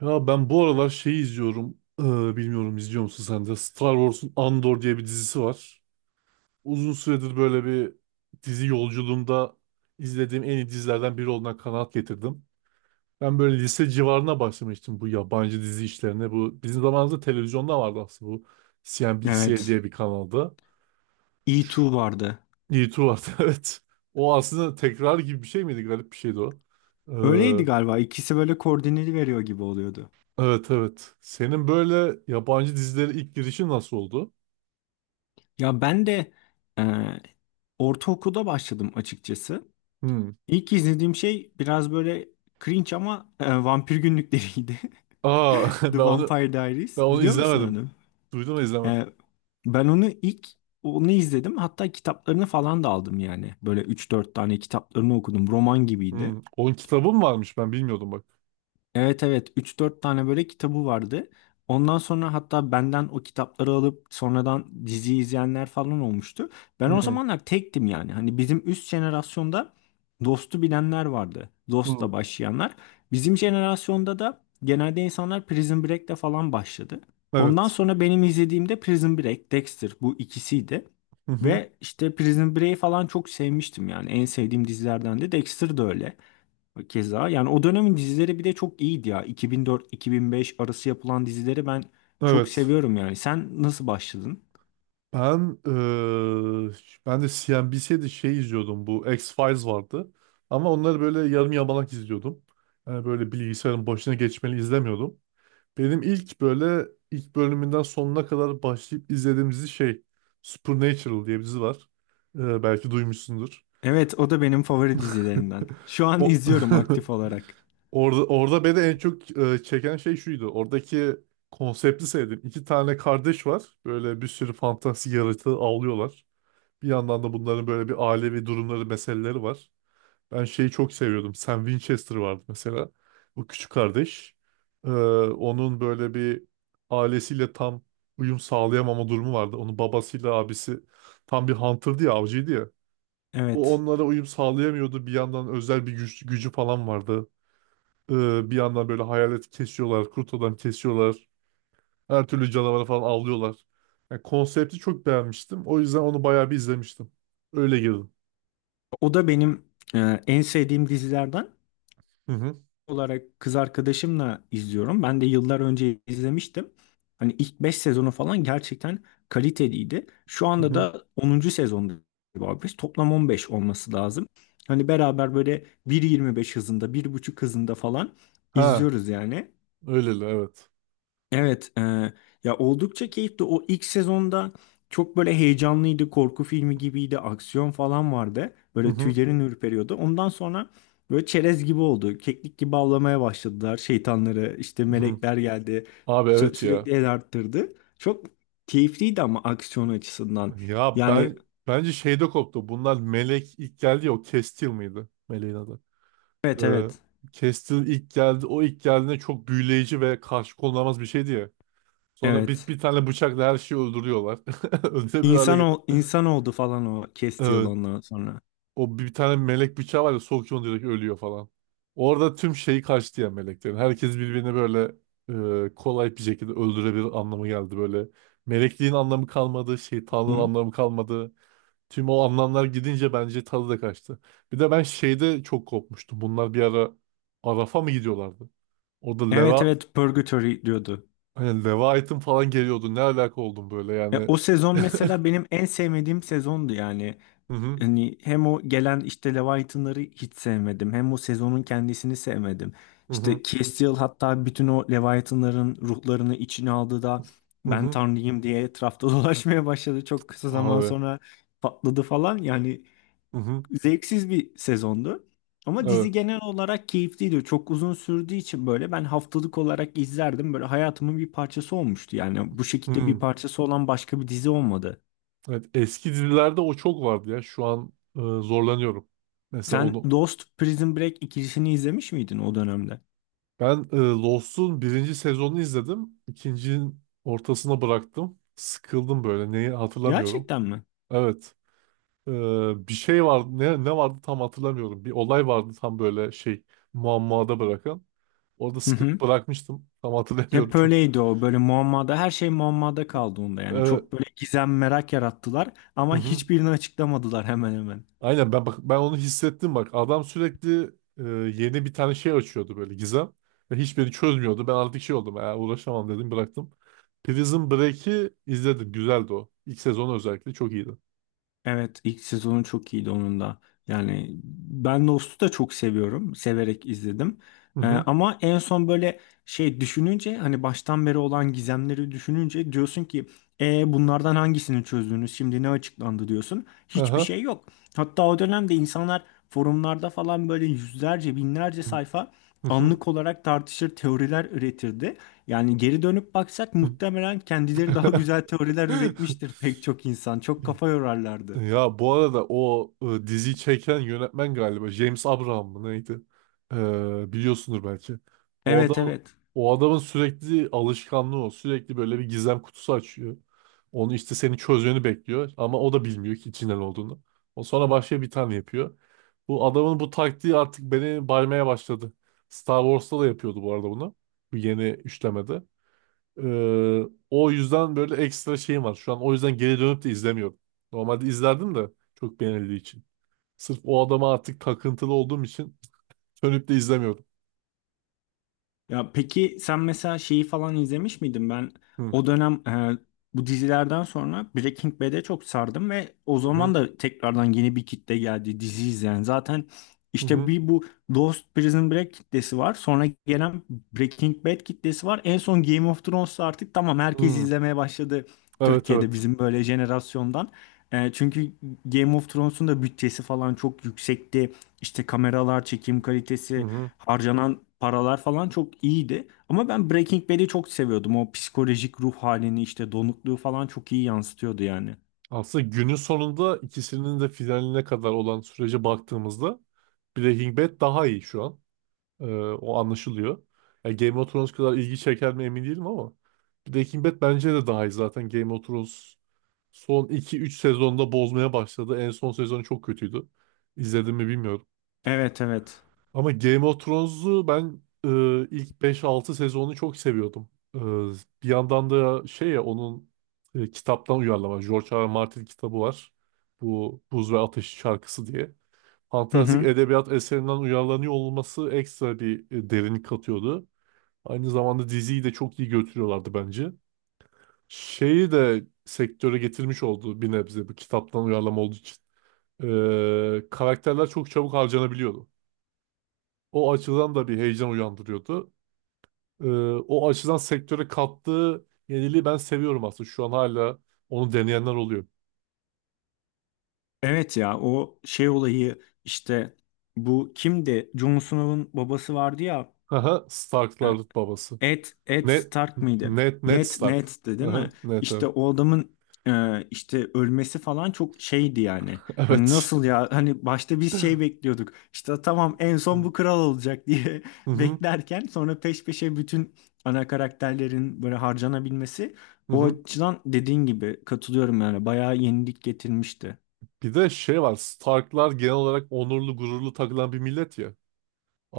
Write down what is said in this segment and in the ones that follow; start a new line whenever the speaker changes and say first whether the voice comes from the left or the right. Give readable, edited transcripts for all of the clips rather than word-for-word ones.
right: Ya ben bu aralar şeyi izliyorum. Bilmiyorum izliyor musun sen de? Star Wars'un Andor diye bir dizisi var. Uzun süredir böyle bir dizi yolculuğumda izlediğim en iyi dizilerden biri olduğuna kanaat getirdim. Ben böyle lise civarına başlamıştım bu yabancı dizi işlerine. Bu bizim zamanımızda televizyonda vardı aslında bu CNBC
left: Evet.
right: diye bir kanalda. Şu,
left: E2 vardı.
right: YouTube vardı evet. O aslında tekrar gibi bir şey miydi? Garip bir şeydi o.
left: Öyleydi
right: Ee,
left: galiba. İkisi böyle koordineli veriyor gibi oluyordu.
right: evet evet. Senin böyle yabancı dizilere ilk girişin nasıl oldu?
left: Ya ben de e, ortaokulda başladım açıkçası.
right: Hmm.
left: İlk izlediğim şey biraz böyle cringe ama vampir günlükleriydi.
right: Aa ben
left: The
right: onu
left: Vampire
right: ben
left: Diaries.
right: onu
left: Biliyor musun
right: izlemedim.
left: onu?
right: Duydum ama izlemedim.
left: E, ben onu ilk onu izledim. Hatta kitaplarını falan da aldım yani. Böyle üç dört tane kitaplarını okudum. Roman gibiydi.
right: Hmm. Onun kitabı mı varmış ben bilmiyordum bak.
left: Evet, evet, üç dört tane böyle kitabı vardı. Ondan sonra hatta benden o kitapları alıp sonradan dizi izleyenler falan olmuştu. Ben o
right: Hmm.
left: zamanlar tektim yani. Hani bizim üst jenerasyonda Dost'u bilenler vardı.
right: Hmm.
left: Dost'la başlayanlar. Bizim jenerasyonda da genelde insanlar Prison Break'le falan başladı. Ondan
right: Evet.
left: sonra benim izlediğimde Prison Break, Dexter, bu ikisiydi.
right: Hı hı.
left: Ve işte Prison Break'i falan çok sevmiştim yani. En sevdiğim dizilerden de Dexter de öyle. Keza yani o dönemin dizileri bir de çok iyiydi ya. 2004-2005 arası yapılan dizileri ben çok
right: Evet.
left: seviyorum yani. Sen nasıl başladın?
right: Ben ben de CNBC'de şey izliyordum. Bu X-Files vardı. Ama onları böyle yarım yamalak izliyordum. Yani böyle bilgisayarın başına geçmeli izlemiyordum. Benim ilk böyle ilk bölümünden sonuna kadar başlayıp izlediğim dizi şey Supernatural diye bir dizi var. Belki duymuşsundur.
left: Evet, o da benim favori dizilerimden. Şu an
right: O
left: izliyorum aktif olarak.
right: Orada beni en çok çeken şey şuydu. Oradaki konsepti sevdim. İki tane kardeş var. Böyle bir sürü fantastik yaratığı avlıyorlar. Bir yandan da bunların böyle bir ailevi durumları, meseleleri var. Ben şeyi çok seviyordum. Sam Winchester vardı mesela. Bu küçük kardeş. Ee, onun böyle bir ailesiyle tam uyum sağlayamama durumu vardı. Onun babasıyla abisi tam bir hunter'dı ya, avcıydı ya. O
left: Evet.
right: onlara uyum sağlayamıyordu. Bir yandan özel bir gücü falan vardı. Bir yandan böyle hayalet kesiyorlar, kurt adam kesiyorlar. Her türlü canavarı falan avlıyorlar. Yani konsepti çok beğenmiştim. O yüzden onu bayağı bir izlemiştim. Öyle girdim.
left: O da benim en sevdiğim dizilerden.
right: Hı hı.
left: Olarak kız arkadaşımla izliyorum. Ben de yıllar önce izlemiştim. Hani ilk 5 sezonu falan gerçekten kaliteliydi. Şu
right: Hı
left: anda
right: hı.
left: da onuncu sezonda galiba biz. Toplam 15 olması lazım. Hani beraber böyle 1.25 hızında, 1,5 hızında falan
right: Ha,
left: izliyoruz yani.
right: öyleli evet.
left: Evet, ya oldukça keyifli. O ilk sezonda çok böyle heyecanlıydı, korku filmi gibiydi, aksiyon falan vardı.
right: Hı
left: Böyle
right: hı.
left: tüylerin ürperiyordu. Ondan sonra böyle çerez gibi oldu. Keklik gibi avlamaya başladılar şeytanları. İşte
right: Hı hı.
left: melekler geldi.
right: Abi evet ya.
left: Sürekli el arttırdı. Çok keyifliydi ama aksiyon açısından.
right: Ya
left: Yani
right: ben bence şeyde koptu. Bunlar Melek ilk geldi ya o Kestil miydi? Meleğin adı.
left: evet, evet,
right: Ee, Kestil ilk geldi. O ilk geldiğinde çok büyüleyici ve karşı konulamaz bir şeydi ya. Sonra
left: evet.
right: bir tane bıçakla her şeyi öldürüyorlar. Öldürebilir hale
left: İnsan oldu falan o Castiel
right: geldi.
left: ondan sonra.
right: O bir tane melek bıçağı var ya sokuyor direkt ölüyor falan. Orada tüm şeyi kaçtı ya meleklerin. Herkes birbirini böyle kolay bir şekilde öldürebilir anlamı geldi böyle. Melekliğin anlamı kalmadı, şeytanlığın
left: Hı?
right: anlamı kalmadı. Tüm o anlamlar gidince bence tadı da kaçtı. Bir de ben şeyde çok kopmuştum. Bunlar bir ara Araf'a mı gidiyorlardı? Orada
left: Evet,
right: Leva
left: evet, Purgatory diyordu.
right: hani Leviathan falan geliyordu. Ne alaka oldum böyle
left: Ya
right: yani.
left: o sezon mesela benim en sevmediğim sezondu yani.
right: Hı hı
left: Hani hem o gelen işte Leviathan'ları hiç sevmedim. Hem o sezonun kendisini sevmedim.
right: hı hı
left: İşte Castiel hatta bütün o Leviathan'ların ruhlarını içine aldı da
right: hı
left: ben
right: hı.
left: tanrıyım diye etrafta dolaşmaya başladı. Çok kısa zaman
right: Abi.
left: sonra patladı falan. Yani
right: Hı hı.
left: zevksiz bir sezondu. Ama
right: Evet.
left: dizi genel olarak keyifliydi. Çok uzun sürdüğü için böyle ben haftalık olarak izlerdim. Böyle hayatımın bir parçası olmuştu. Yani bu şekilde bir
right: Hı.
left: parçası olan başka bir dizi olmadı.
right: Evet, eski dizilerde o çok vardı ya. Şu an zorlanıyorum. Mesela
left: Sen
right: onu
left: Lost, Prison Break ikilisini izlemiş miydin o dönemde?
right: ben Lost'un birinci sezonunu izledim. İkincinin ortasına bıraktım. Sıkıldım böyle. Neyi hatırlamıyorum.
left: Gerçekten mi?
right: Evet. E, bir şey vardı. Ne vardı tam hatırlamıyorum. Bir olay vardı tam böyle şey muammada bırakan. Orada
left: Hı hı.
right: sıkılıp bırakmıştım. Tam hatırlamıyorum
left: Hep
right: çok.
left: öyleydi o, böyle muammada, her şey muammada kaldı onda yani,
right: Evet.
left: çok böyle gizem, merak yarattılar ama hiçbirini açıklamadılar hemen hemen.
right: Aynen ben bak ben onu hissettim bak. Adam sürekli e, yeni bir tane şey açıyordu böyle gizem ve hiçbirini çözmüyordu. Ben artık şey oldum. Uğraşamam dedim bıraktım. Prison Break'i izledim. Güzeldi o. İlk sezonu özellikle çok iyiydi.
left: Evet, ilk sezonu çok iyiydi onun da. Yani ben Lost'u da çok seviyorum. Severek izledim.
right: Hı hı.
left: Ama en son böyle şey düşününce, hani baştan beri olan gizemleri düşününce diyorsun ki bunlardan hangisini çözdünüz? Şimdi ne açıklandı diyorsun. Hiçbir
right: Aha.
left: şey yok. Hatta o dönemde insanlar forumlarda falan böyle yüzlerce binlerce
right: Hı
left: sayfa
right: hı.
left: anlık olarak tartışır, teoriler üretirdi. Yani geri dönüp baksak muhtemelen kendileri daha güzel teoriler
right: hı.
left: üretmiştir pek çok insan. Çok kafa yorarlardı.
right: Ya bu arada o diziyi çeken yönetmen galiba James Abraham mı neydi? Biliyorsundur belki. O
left: Evet,
right: adam
left: evet.
right: o adamın sürekli alışkanlığı o. Sürekli böyle bir gizem kutusu açıyor. Onu işte seni çözmeni bekliyor ama o da bilmiyor ki içinden olduğunu. O sonra başka bir tane yapıyor. Bu adamın bu taktiği artık beni baymaya başladı. Star Wars'ta da yapıyordu bu arada bunu. Bu yeni üçlemede. Ee, o yüzden böyle ekstra şeyim var. Şu an o yüzden geri dönüp de izlemiyorum. Normalde izlerdim de çok beğenildiği için. Sırf o adama artık takıntılı olduğum için dönüp de izlemiyorum.
left: Ya peki sen mesela şeyi falan izlemiş miydin? Ben
right: Hı
left: o dönem bu dizilerden sonra Breaking Bad'e çok sardım ve o
right: hı hı
left: zaman da tekrardan yeni bir kitle geldi dizi izleyen. Zaten işte
right: hı.
left: bir bu Lost, Prison Break kitlesi var. Sonra gelen Breaking Bad kitlesi var. En son Game of Thrones'ta artık tamam
right: hı,
left: herkes
right: hı.
left: izlemeye başladı
right: Evet
left: Türkiye'de
right: evet.
left: bizim böyle jenerasyondan. Çünkü Game of Thrones'un da bütçesi falan çok yüksekti. İşte kameralar, çekim
right: Hı
left: kalitesi,
right: hı.
left: harcanan paralar falan çok iyiydi. Ama ben Breaking Bad'i çok seviyordum. O psikolojik ruh halini işte donukluğu falan çok iyi yansıtıyordu yani.
right: Aslında günün sonunda ikisinin de finaline kadar olan sürece baktığımızda Breaking Bad daha iyi şu an. O anlaşılıyor. Yani Game of Thrones kadar ilgi çeker mi emin değilim ama Breaking Bad bence de daha iyi zaten. Game of Thrones son iki üç sezonda bozmaya başladı. En son sezonu çok kötüydü. İzledim mi bilmiyorum.
left: Evet, evet.
right: Ama Game of Thrones'u ben ilk beş altı sezonunu çok seviyordum. E, bir yandan da şey ya onun kitaptan uyarlama. George R. R. Martin kitabı var. Bu Buz ve Ateş şarkısı diye
left: Hı
right: fantastik
left: hı.
right: edebiyat eserinden uyarlanıyor olması ekstra bir derinlik katıyordu. Aynı zamanda diziyi de çok iyi götürüyorlardı bence. Şeyi de sektöre getirmiş oldu bir nebze bu kitaptan uyarlama olduğu için. Karakterler çok çabuk harcanabiliyordu. O açıdan da bir heyecan uyandırıyordu. Ee, o açıdan sektöre kattığı yeniliği ben seviyorum aslında. Şu an hala onu deneyenler oluyor.
left: Evet ya, o şey olayı işte, bu kimdi? Jon Snow'un babası vardı ya.
right: Aha, Starklar babası.
left: Ed
right: Ned,
left: Stark mıydı?
right: Ned
left: Ned,
right: Stark.
left: Ned'di değil mi?
right: Aha, Ned
left: İşte
right: evet.
left: o adamın işte ölmesi falan çok şeydi yani. Hani nasıl ya? Hani başta biz şey bekliyorduk. İşte tamam en son
right: Evet.
left: bu kral olacak diye
right: Hı hı,
left: beklerken sonra peş peşe bütün ana karakterlerin böyle harcanabilmesi,
right: hı
left: o
right: hı.
left: açıdan dediğin gibi katılıyorum yani. Bayağı yenilik getirmişti.
right: Bir de şey var. Starklar genel olarak onurlu, gururlu takılan bir millet ya.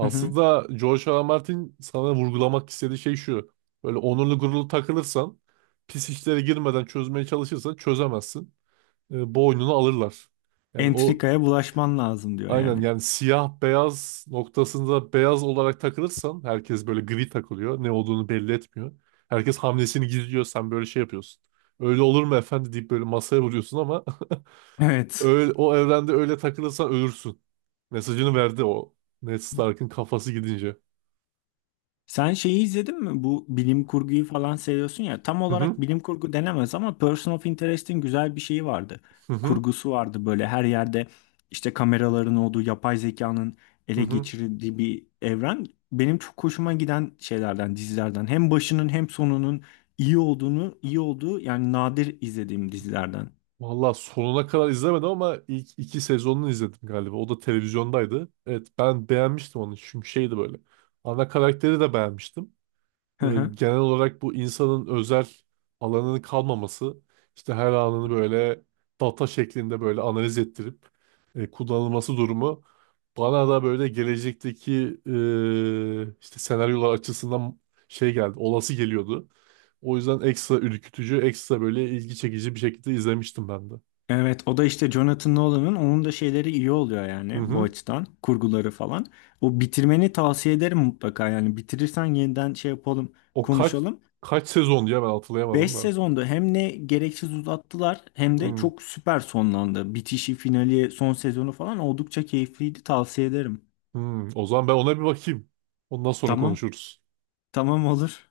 left: Hı hı.
right: George R. R. Martin sana vurgulamak istediği şey şu. Böyle onurlu, gururlu takılırsan, pis işlere girmeden çözmeye çalışırsan çözemezsin. Boynunu alırlar. Yani o
left: Entrikaya bulaşman lazım diyor
right: aynen
left: yani.
right: yani siyah beyaz noktasında beyaz olarak takılırsan herkes böyle gri takılıyor. Ne olduğunu belli etmiyor. Herkes hamlesini gizliyor. Sen böyle şey yapıyorsun. Öyle olur mu efendi deyip böyle masaya vuruyorsun ama
left: Evet.
right: Öyle, o evrende öyle takılırsan ölürsün. Mesajını verdi o. Ned Stark'ın kafası gidince.
left: Sen şeyi izledin mi? Bu bilim kurguyu falan seviyorsun ya. Tam
right: Hı
left: olarak
right: hı
left: bilim kurgu denemez ama Person of Interest'in güzel bir şeyi vardı.
right: hı hı
left: Kurgusu vardı, böyle her yerde işte kameraların olduğu, yapay zekanın
right: hı.
left: ele
right: hı.
left: geçirdiği bir evren. Benim çok hoşuma giden şeylerden, dizilerden. Hem başının hem sonunun iyi olduğunu, iyi olduğu yani nadir izlediğim dizilerden.
right: Valla sonuna kadar izlemedim ama ilk iki sezonunu izledim galiba. O da televizyondaydı. Evet ben beğenmiştim onu çünkü şeydi böyle. Ana karakteri de beğenmiştim. E, genel olarak bu insanın özel alanının kalmaması işte her anını böyle data şeklinde böyle analiz ettirip kullanılması durumu bana da böyle gelecekteki işte senaryolar açısından şey geldi olası geliyordu. O yüzden ekstra ürkütücü, ekstra böyle ilgi çekici bir şekilde izlemiştim ben de.
left: Evet, o da işte Jonathan Nolan'ın, onun da şeyleri iyi oluyor
right: Hı
left: yani bu
right: hı.
left: açıdan, kurguları falan. O bitirmeni tavsiye ederim mutlaka yani, bitirirsen yeniden şey yapalım,
right: O kaç
left: konuşalım.
right: kaç sezon diye ben
left: 5
right: hatırlayamadım da.
left: sezonda hem ne gereksiz uzattılar hem de
right: Hı,
left: çok süper sonlandı. Bitişi, finali, son sezonu falan oldukça keyifliydi, tavsiye ederim.
right: hı. O zaman ben ona bir bakayım. Ondan sonra
left: Tamam,
right: konuşuruz.
left: tamam, olur.